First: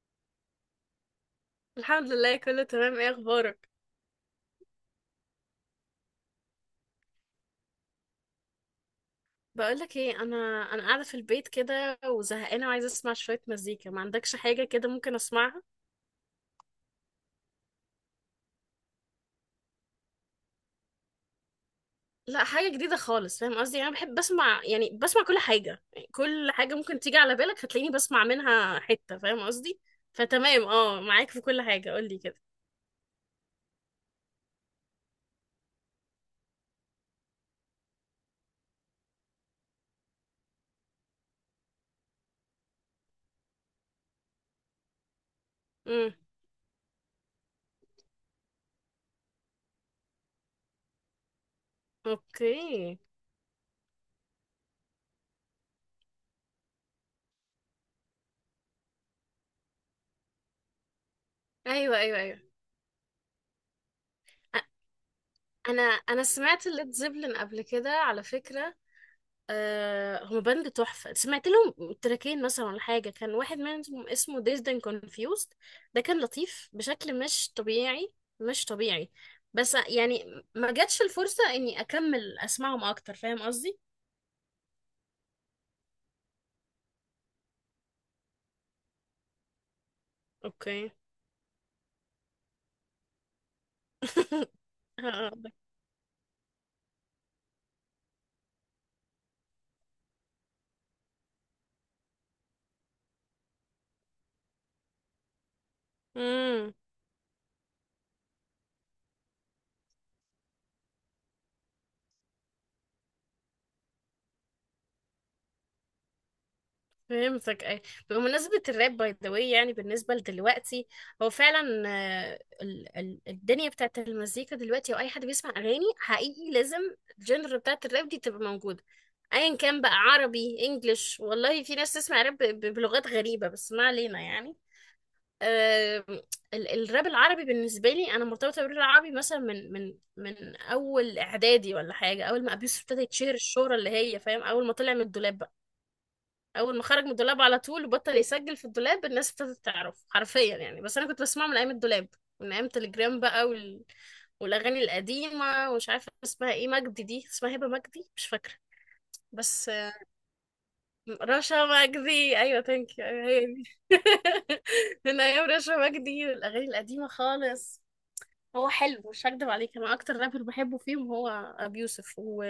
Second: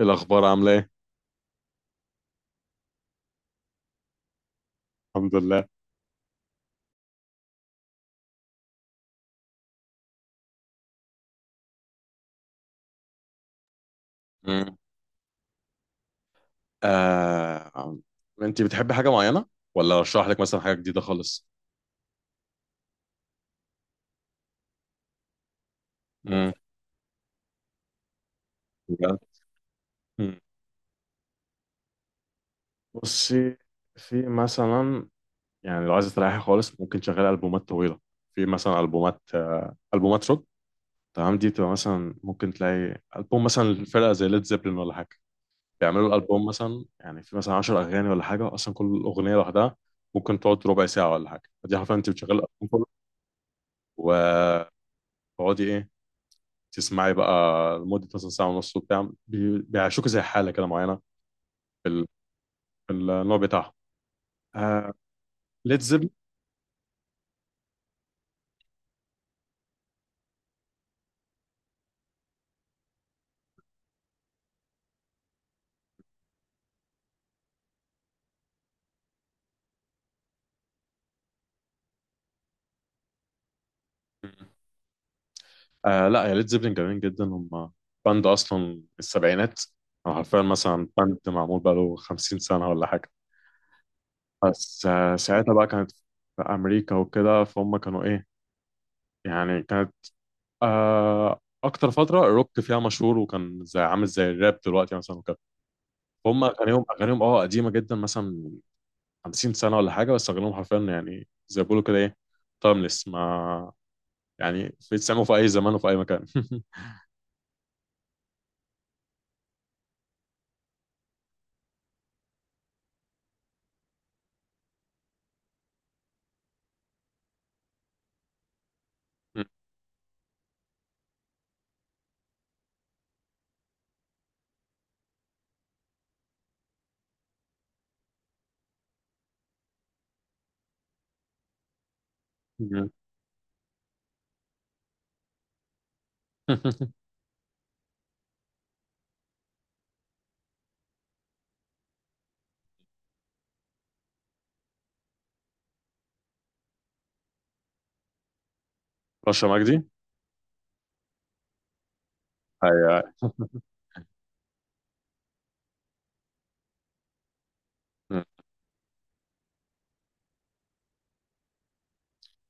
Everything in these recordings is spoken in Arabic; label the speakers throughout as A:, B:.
A: الأخبار عاملة إيه؟
B: الحمد لله، كله تمام. ايه اخبارك؟
A: الحمد لله.
B: بقولك ايه، انا قاعده في البيت كده وزهقانه وعايزه اسمع شويه مزيكا. ما عندكش حاجه
A: مم.
B: كده ممكن اسمعها؟
A: آه... أنت بتحبي حاجة معينة؟ ولا أشرح لك مثلا حاجة جديدة خالص؟
B: لا حاجه جديده خالص. فاهم قصدي؟ انا بحب بسمع، يعني بسمع كل حاجه. يعني كل
A: مم.
B: حاجه ممكن تيجي على بالك هتلاقيني بسمع منها
A: بجد؟
B: حته. فاهم قصدي؟
A: مم.
B: فتمام، اه معاك في كل حاجه قولي كده.
A: بصي، في مثلا، يعني لو عايزة تريحي خالص ممكن تشغلي ألبومات طويلة. في مثلا ألبومات روك، تمام. دي بتبقى مثلا ممكن تلاقي ألبوم مثلا الفرقة زي ليد زيبلين ولا حاجة، بيعملوا
B: امم.
A: الألبوم مثلا يعني في مثلا 10 أغاني ولا حاجة، أصلا كل أغنية لوحدها ممكن تقعد ربع ساعة ولا حاجة، فدي حرفيا أنت بتشغلي الألبوم كله،
B: اوكي.
A: و تقعدي ايه، تسمعي بقى لمدة مثلا ساعة ونص وبتاع. بيعيشوك زي حالة كده معينة في
B: ايوه ايوه ايوه.
A: في النوع بتاعهم.
B: أ-
A: آه ليد
B: انا
A: زيبلين.
B: انا سمعت الليد زيبلin قبل كده على فكره. آه هما باند تحفة، سمعت لهم تراكين مثلا ولا حاجة كان واحد منهم اسمه Dazed and Confused. ده كان لطيف بشكل مش طبيعي، مش طبيعي. بس يعني ما جاتش الفرصة اني اكمل اسمعهم اكتر. فاهم قصدي؟
A: لا يا ليد زيبلين جميلين جدا هم، باند أصلا من السبعينات، أو حرفيا مثلا
B: اوكي.
A: باند معمول بقاله 50 سنة ولا حاجة. بس ساعتها بقى كانت في أمريكا وكده، فهم كانوا إيه، يعني كانت أكتر فترة الروك فيها مشهور، وكان زي عامل زي الراب دلوقتي مثلا وكده. هم
B: امم.
A: أغانيهم قديمة جدا، مثلا 50 سنة ولا حاجة، بس أغلبهم حرفيا يعني زي ما بيقولوا كده إيه، تايمليس ما، يعني في تسمعه في أي زمان وفي أي مكان.
B: فهمتك اي. بمناسبة الراب باي ذا واي، يعني بالنسبة لدلوقتي، هو فعلا الدنيا بتاعت المزيكا دلوقتي او اي حد بيسمع اغاني حقيقي لازم الجنر بتاعت الراب دي تبقى موجودة. ايا كان بقى عربي انجلش، والله في ناس تسمع راب بلغات غريبة، بس ما علينا يعني. آه، الراب العربي بالنسبة لي، انا مرتبطة بالراب العربي مثلا من اول اعدادي ولا حاجة. اول ما ابيوسف ابتدى يتشهر الشهرة اللي هي، فاهم، اول ما طلع من الدولاب. اول ما خرج من الدولاب على طول وبطل يسجل في الدولاب الناس ابتدت تعرف حرفيا يعني. بس انا كنت بسمعه من ايام الدولاب، من ايام تليجرام بقى والاغاني القديمه. ومش عارفه اسمها ايه مجدي دي، اسمها هبه مجدي، مش فاكره.
A: رشا
B: بس
A: مجدي.
B: آه، رشا مجدي ايوه، ثانك
A: هي.
B: يو. أيوة هي دي. من ايام رشا مجدي، الاغاني القديمه خالص.
A: م-
B: هو حلو، مش هكدب عليك. انا اكتر رابر بحبه فيهم هو ابي يوسف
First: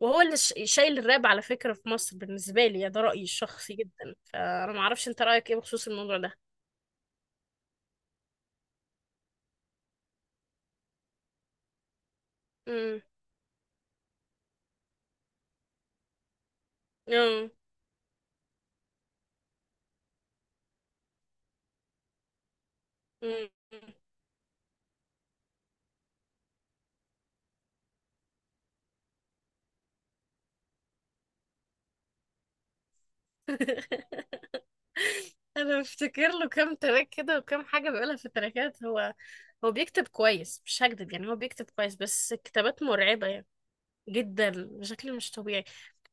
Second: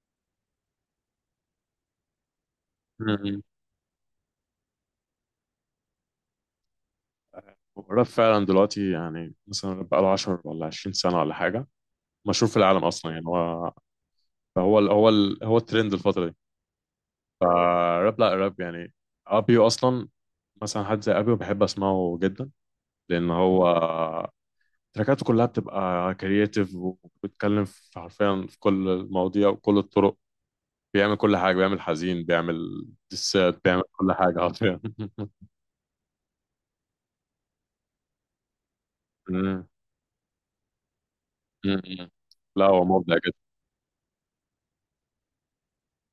B: وهو اللي شايل الراب على فكرة في مصر، بالنسبة لي يعني. ده رأيي
A: م-
B: الشخصي جدا، فأنا معرفش أنت رأيك إيه بخصوص الموضوع ده.
A: الراب فعلا دلوقتي، يعني مثلا بقى له 10 ولا 20 سنة ولا حاجة، مشهور في العالم
B: مم.
A: أصلا يعني. هو هو ال هو ال هو الترند الفترة دي.
B: مم.
A: فالراب، لا الراب يعني، أبيو أصلا، مثلا حد زي أبيو بحب أسمعه جدا، لأن
B: مم.
A: هو تراكاته كلها بتبقى كرياتيف، وبتتكلم في حرفيا في كل المواضيع وكل الطرق. بيعمل كل حاجة، بيعمل حزين، بيعمل دسات، بيعمل كل حاجة حرفيا.
B: أنا بفتكر له كام تراك كده وكام حاجة بيقولها في التراكات. هو
A: مم.
B: هو بيكتب كويس، مش هكدب. يعني هو بيكتب كويس
A: مم.
B: بس
A: لا
B: كتابات
A: هو مبدع
B: مرعبة
A: جدا.
B: يعني. جدا بشكل مش طبيعي.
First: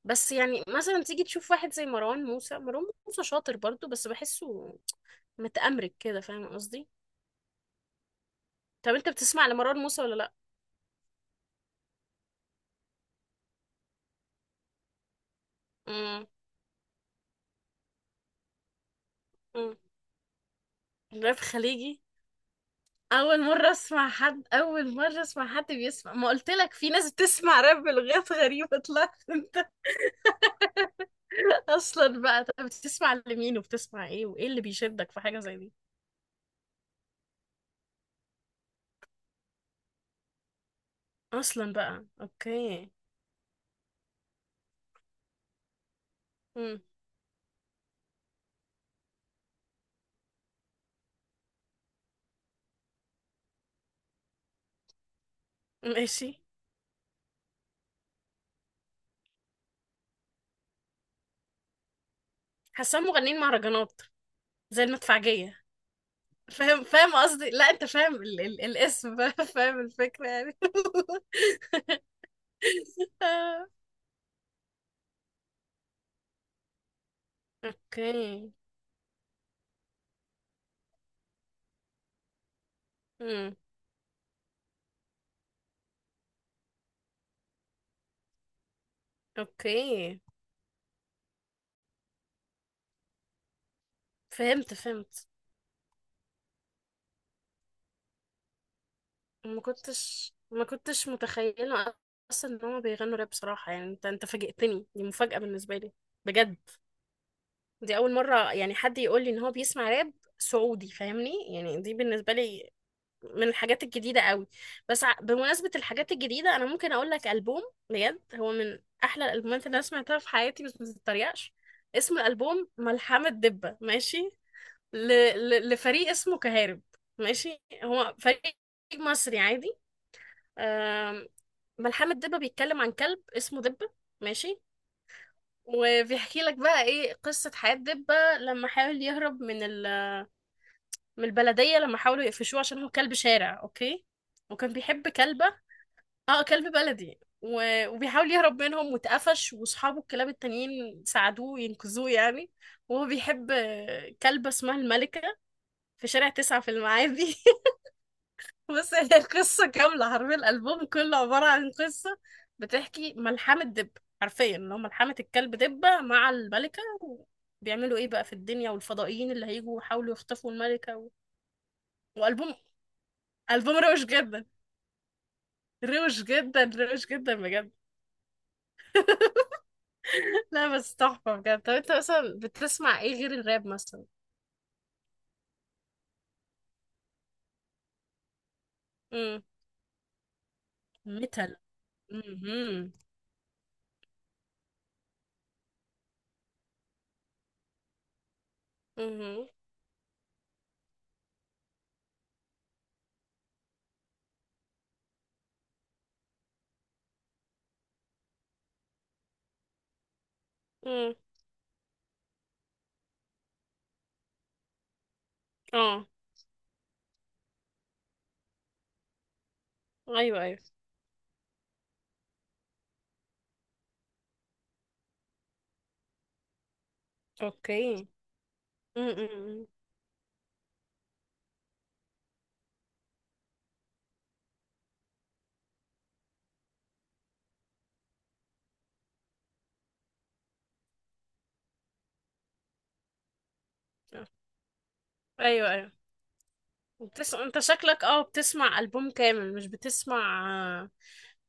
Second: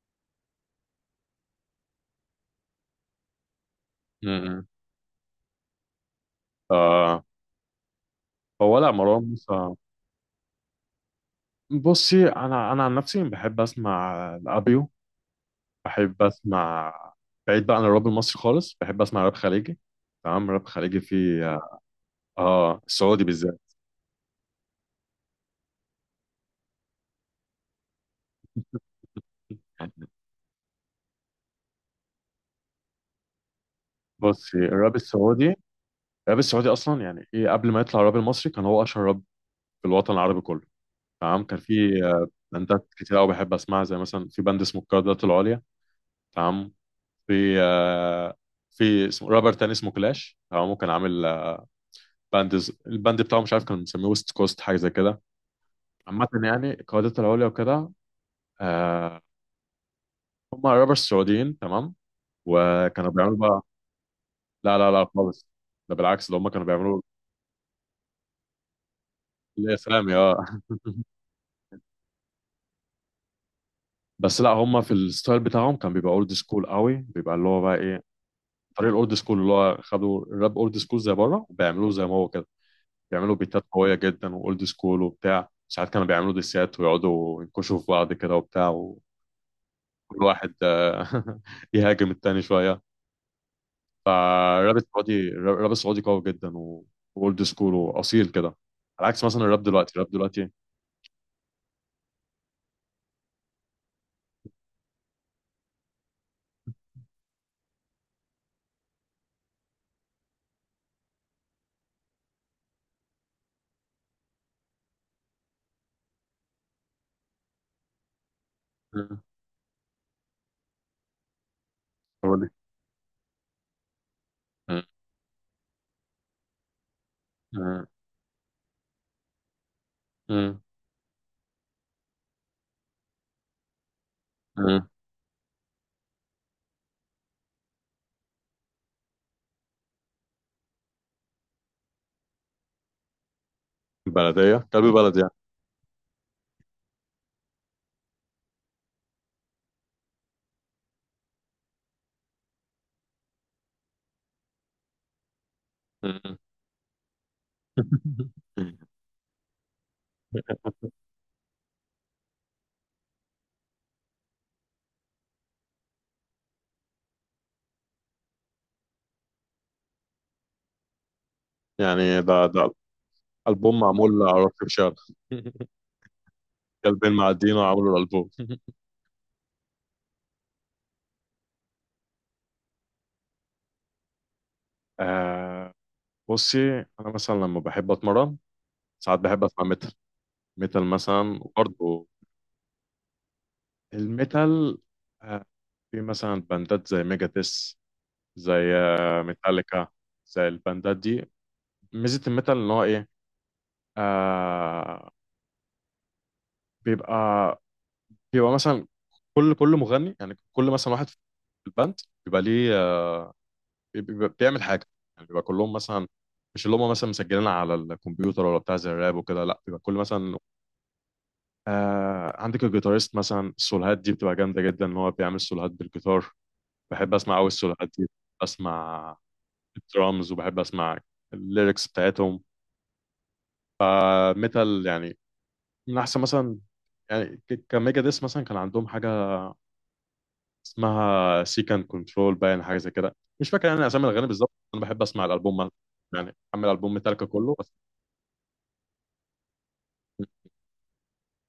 B: بس يعني مثلا تيجي تشوف واحد زي مروان موسى، مروان موسى شاطر برضو بس
A: مم.
B: بحسه متأمرك كده. فاهم قصدي؟
A: آه هو لا
B: طب انت
A: مروان
B: بتسمع
A: موسى.
B: لمروان موسى ولا لا؟
A: بصي، انا عن نفسي بحب اسمع الابيو، بحب
B: امم.
A: اسمع، بعيد بقى عن الراب المصري خالص، بحب اسمع راب خليجي، تمام. راب خليجي
B: راب
A: في،
B: خليجي.
A: اه، السعودي بالذات.
B: اول مره اسمع حد بيسمع. ما قلت لك في ناس بتسمع راب بلغات غريبه، طلعت انت. اصلا بقى، طب بتسمع لمين وبتسمع ايه وايه
A: بصي
B: اللي
A: الراب
B: بيشدك في حاجه
A: السعودي،
B: زي دي؟
A: الراب السعودي اصلا يعني ايه، قبل ما يطلع الراب المصري كان هو اشهر راب في الوطن العربي كله، تمام. كان
B: اصلا
A: في
B: بقى.
A: باندات
B: اوكي.
A: كتير قوي بحب اسمعها، زي مثلا في باند اسمه القيادات العليا، تمام.
B: امم.
A: في آه، في اسمه رابر تاني اسمه كلاش، تمام. كان عامل باند الباند بتاعه مش عارف كان مسميه ويست كوست حاجه زي كده. عامه
B: ماشي.
A: يعني القيادات العليا وكده، آه، هم رابرز سعوديين، تمام.
B: حاسه
A: وكانوا بيعملوا
B: مغنيين
A: بقى،
B: مهرجانات
A: لا
B: زي
A: لا لا خالص،
B: المدفعجيه.
A: ده بالعكس، ده هم كانوا
B: فاهم،
A: بيعملوا
B: فاهم قصدي؟ لا انت فاهم ال ال الاسم بقى، فاهم
A: الاسلامي،
B: الفكره
A: اه.
B: يعني.
A: بس لا هم في الستايل بتاعهم كان بيبقى اولد سكول قوي، بيبقى اللي هو بقى ايه،
B: اوكي.
A: طريق الاولد سكول، اللي هو خدوا الراب اولد سكول زي بره وبيعملوه زي ما هو كده. بيعملوا
B: امم.
A: بيتات قويه جدا واولد سكول وبتاع، ساعات كانوا بيعملوا ديسات ويقعدوا ينكشوا في بعض كده وبتاع، وكل
B: اوكي.
A: واحد يهاجم التاني شويه.
B: فهمت،
A: فالراب
B: فهمت.
A: السعودي، الراب السعودي قوي جدا واولد سكول واصيل كده، على عكس مثلا
B: ما
A: الراب دلوقتي، الراب
B: كنتش
A: دلوقتي.
B: ما كنتش متخيله اصلا ان هما بيغنوا راب بصراحه. يعني انت فاجئتني، دي مفاجاه بالنسبه لي بجد. دي اول مره يعني حد يقول لي ان هو بيسمع راب سعودي، فاهمني؟ يعني دي بالنسبه لي من الحاجات الجديده قوي. بس بمناسبه الحاجات الجديده، انا ممكن اقول لك البوم بجد هو من
A: مم.
B: احلى الالبومات اللي انا سمعتها في حياتي، بس ما تتريقش. اسم
A: هو ليه؟
B: الالبوم ملحمه دبه، ماشي.
A: مم.
B: ل... لفريق اسمه كهارب، ماشي.
A: مم.
B: هو فريق مصري عادي.
A: مم.
B: آم، ملحمة دبة بيتكلم عن كلب اسمه دبة، ماشي.
A: مم.
B: وبيحكي لك بقى ايه قصة حياة دبة لما حاول يهرب من البلدية لما حاولوا يقفشوه عشان هو كلب شارع، اوكي.
A: بلديه،
B: وكان
A: كلب
B: بيحب
A: بلد يعني.
B: كلبة. اه كلب بلدي، و... وبيحاول يهرب منهم واتقفش، واصحابه الكلاب التانيين ساعدوه، ينقذوه يعني. وهو بيحب كلبة اسمها الملكة في شارع 9 في المعادي.
A: مم.
B: بص هي القصة كاملة، حرفيا الألبوم كله عبارة عن قصة بتحكي ملحمة دب، حرفيا اللي هو ملحمة الكلب دبة مع الملكة، بيعملوا ايه بقى في الدنيا، والفضائيين اللي هيجوا يحاولوا يخطفوا الملكة
A: يعني ده
B: وألبوم.
A: ده
B: ألبوم
A: ألبوم
B: روش
A: معمول على
B: جدا،
A: روك شارع.
B: روش جدا، روش
A: كلبين
B: جدا
A: معديين
B: بجد.
A: وعملوا الألبوم.
B: لا بس تحفة بجد. طب انت مثلا بتسمع ايه غير الراب مثلا؟
A: آه. بصي، أنا مثلا لما بحب أتمرن ساعات
B: امم.
A: بحب أسمع ميتال. ميتال مثلا
B: ميتال.
A: برضه،
B: امم.
A: الميتال. آه، في مثلا باندات زي ميجاتس، زي
B: امم.
A: ميتاليكا، زي الباندات دي. ميزة الميتال إن هو إيه، آه بيبقى، بيبقى مثلا كل مغني، يعني كل مثلا واحد
B: امم.
A: في الباند بيبقى ليه، بيبقى بيعمل حاجه، يعني بيبقى كلهم
B: اه.
A: مثلا مش اللي هم مثلا مسجلين على الكمبيوتر ولا بتاع زي الراب وكده، لا بيبقى كل مثلا
B: ايوه ايوه.
A: عندك الجيتاريست مثلا. السولوهات دي بتبقى جامده جدا ان هو بيعمل سولوهات بالجيتار. بحب اسمع قوي السولوهات دي،
B: اوكي.
A: اسمع
B: امم.
A: الدرامز، وبحب اسمع الليركس بتاعتهم. ميتال يعني من احسن مثلا. يعني كميجا ديس مثلا كان عندهم حاجه اسمها سيكان كنترول باين، حاجه زي كده، مش فاكر يعني اسامي الاغاني بالظبط. انا بحب اسمع
B: ايوه
A: الالبوم،
B: ايوه.
A: يعني اعمل البوم ميتاليكا كله
B: انت
A: بس.
B: شكلك اه بتسمع ألبوم كامل، مش بتسمع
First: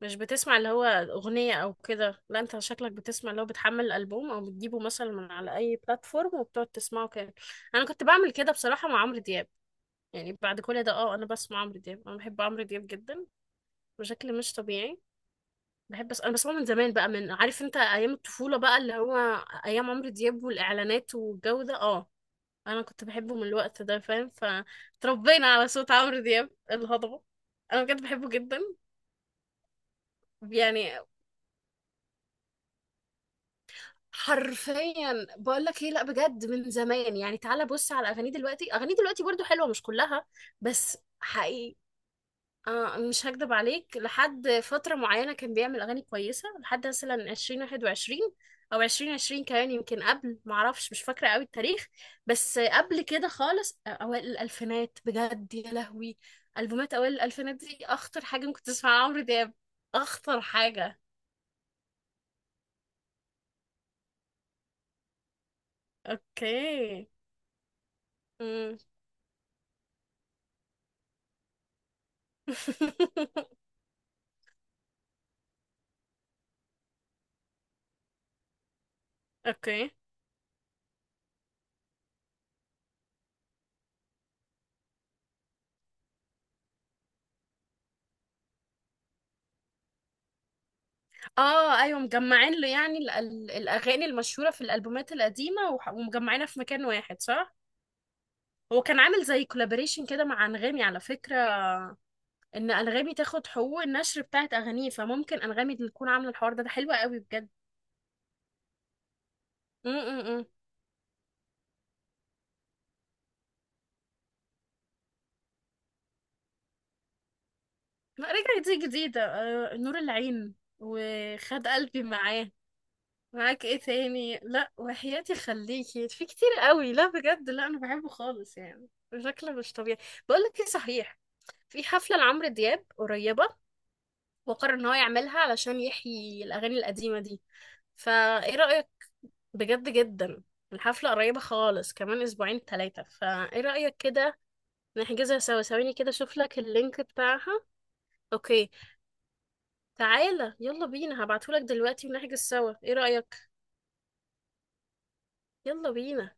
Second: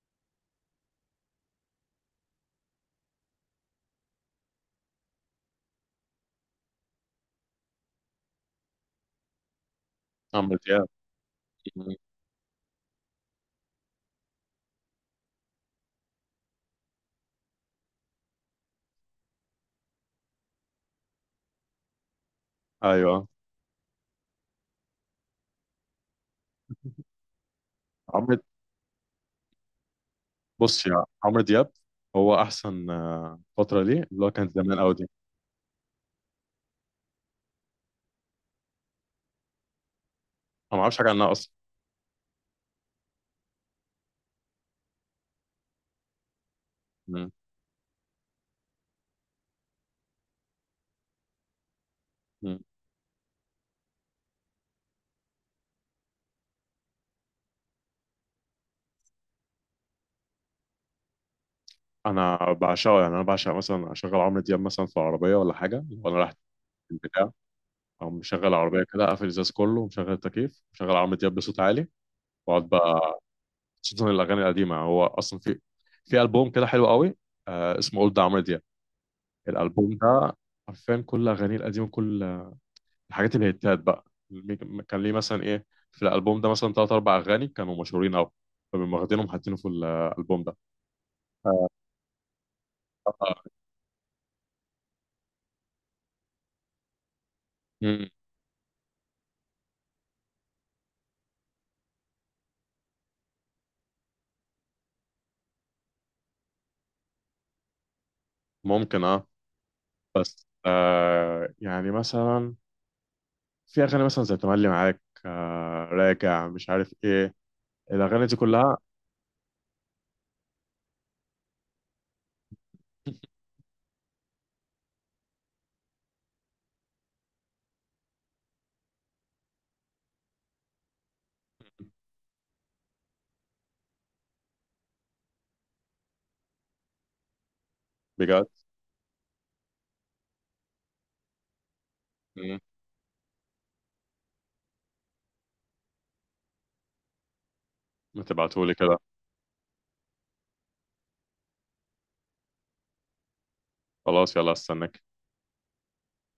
B: مش بتسمع اللي هو أغنية أو كده. لا انت شكلك بتسمع اللي هو بتحمل الألبوم أو بتجيبه مثلا من على أي بلاتفورم وبتقعد تسمعه كامل. أنا كنت بعمل كده بصراحة مع عمرو دياب. يعني
A: اعمل
B: بعد كل ده اه أنا بسمع عمرو
A: يعني.
B: دياب، أنا بحب عمرو دياب جدا بشكل مش طبيعي. بحب، بس أنا بسمعه من زمان بقى، من عارف انت أيام الطفولة بقى اللي هو أيام عمرو دياب والإعلانات والجو ده اه. انا كنت
A: ايوه
B: بحبه من الوقت ده، فاهم؟ فتربينا على صوت عمرو دياب الهضبة. انا بجد بحبه
A: عمرو،
B: جدا
A: بص
B: يعني.
A: يا عمرو دياب، هو احسن فتره ليه اللي هو كانت زمان قوي دي.
B: حرفيا بقول لك ايه، لا بجد من زمان. يعني تعالى بص على اغانيه دلوقتي، اغانيه دلوقتي برضو حلوة مش كلها
A: انا ما اعرفش
B: بس
A: حاجه عنها اصلا.
B: حقيقي. آه مش هكدب عليك، لحد فترة معينة كان بيعمل أغاني كويسة لحد
A: مم.
B: مثلا 2021 أو 2020 كمان يمكن قبل، معرفش مش فاكرة قوي التاريخ.
A: مم.
B: بس قبل كده خالص أوائل الألفينات بجد يا لهوي. ألبومات أوائل الألفينات دي أخطر حاجة ممكن تسمعها عمرو دياب، أخطر حاجة.
A: انا بعشقه، يعني انا بعشق مثلا اشغل عمرو دياب مثلا في العربيه ولا حاجه وانا رايح
B: أوكي.
A: البتاع، او مشغل
B: مم.
A: العربيه كده، اقفل الازاز كله ومشغل التكييف مشغل عمرو دياب بصوت عالي، واقعد بقى. خصوصا الاغاني القديمه، هو اصلا في البوم كده حلو قوي، اسمه اولد عمرو دياب.
B: اوكي.
A: الالبوم ده حرفيا كل اغانيه القديمه، كل الحاجات الهيتات بقى. كان ليه مثلا ايه، في الالبوم ده مثلا ثلاث اربع اغاني كانوا مشهورين قوي، فبيقوم واخدينهم حاطينه في الالبوم ده. آه.
B: اه ايوه مجمعين له يعني الاغاني المشهوره في الالبومات القديمه، ومجمعينها في مكان واحد، صح؟
A: مم.
B: هو كان عامل زي كولابوريشن كده مع انغامي على فكره، ان انغامي تاخد حقوق النشر بتاعت اغانيه. فممكن انغامي اللي تكون عامله الحوار ده. ده حلو قوي بجد.
A: ممكن اه.
B: امم.
A: بس يعني مثلا في اغاني مثلا زي تملي معاك، راجع، مش عارف ايه، الاغاني دي
B: رجعت
A: كلها،
B: دي جديده. آه، نور العين، وخد قلبي معاه. معاك ايه تاني، لا وحياتي، خليكي في، كتير قوي. لا بجد لا، انا بحبه خالص يعني، شكله مش طبيعي. بقول لك ايه، صحيح في حفله لعمرو دياب قريبه، وقرر ان هو يعملها علشان يحيي الاغاني القديمه دي.
A: بجد.
B: فايه رايك؟ بجد جدا. الحفلة قريبة خالص، كمان
A: مم.
B: 2-3 أسابيع. فإيه رأيك كده، نحجزها سوا؟ ثواني كده أشوف لك اللينك بتاعها.
A: ما
B: أوكي.
A: تبعتهولي كده.
B: تعالى يلا بينا، هبعتهولك دلوقتي ونحجز سوا، إيه رأيك؟
A: خلاص يلا استناك.
B: يلا بينا.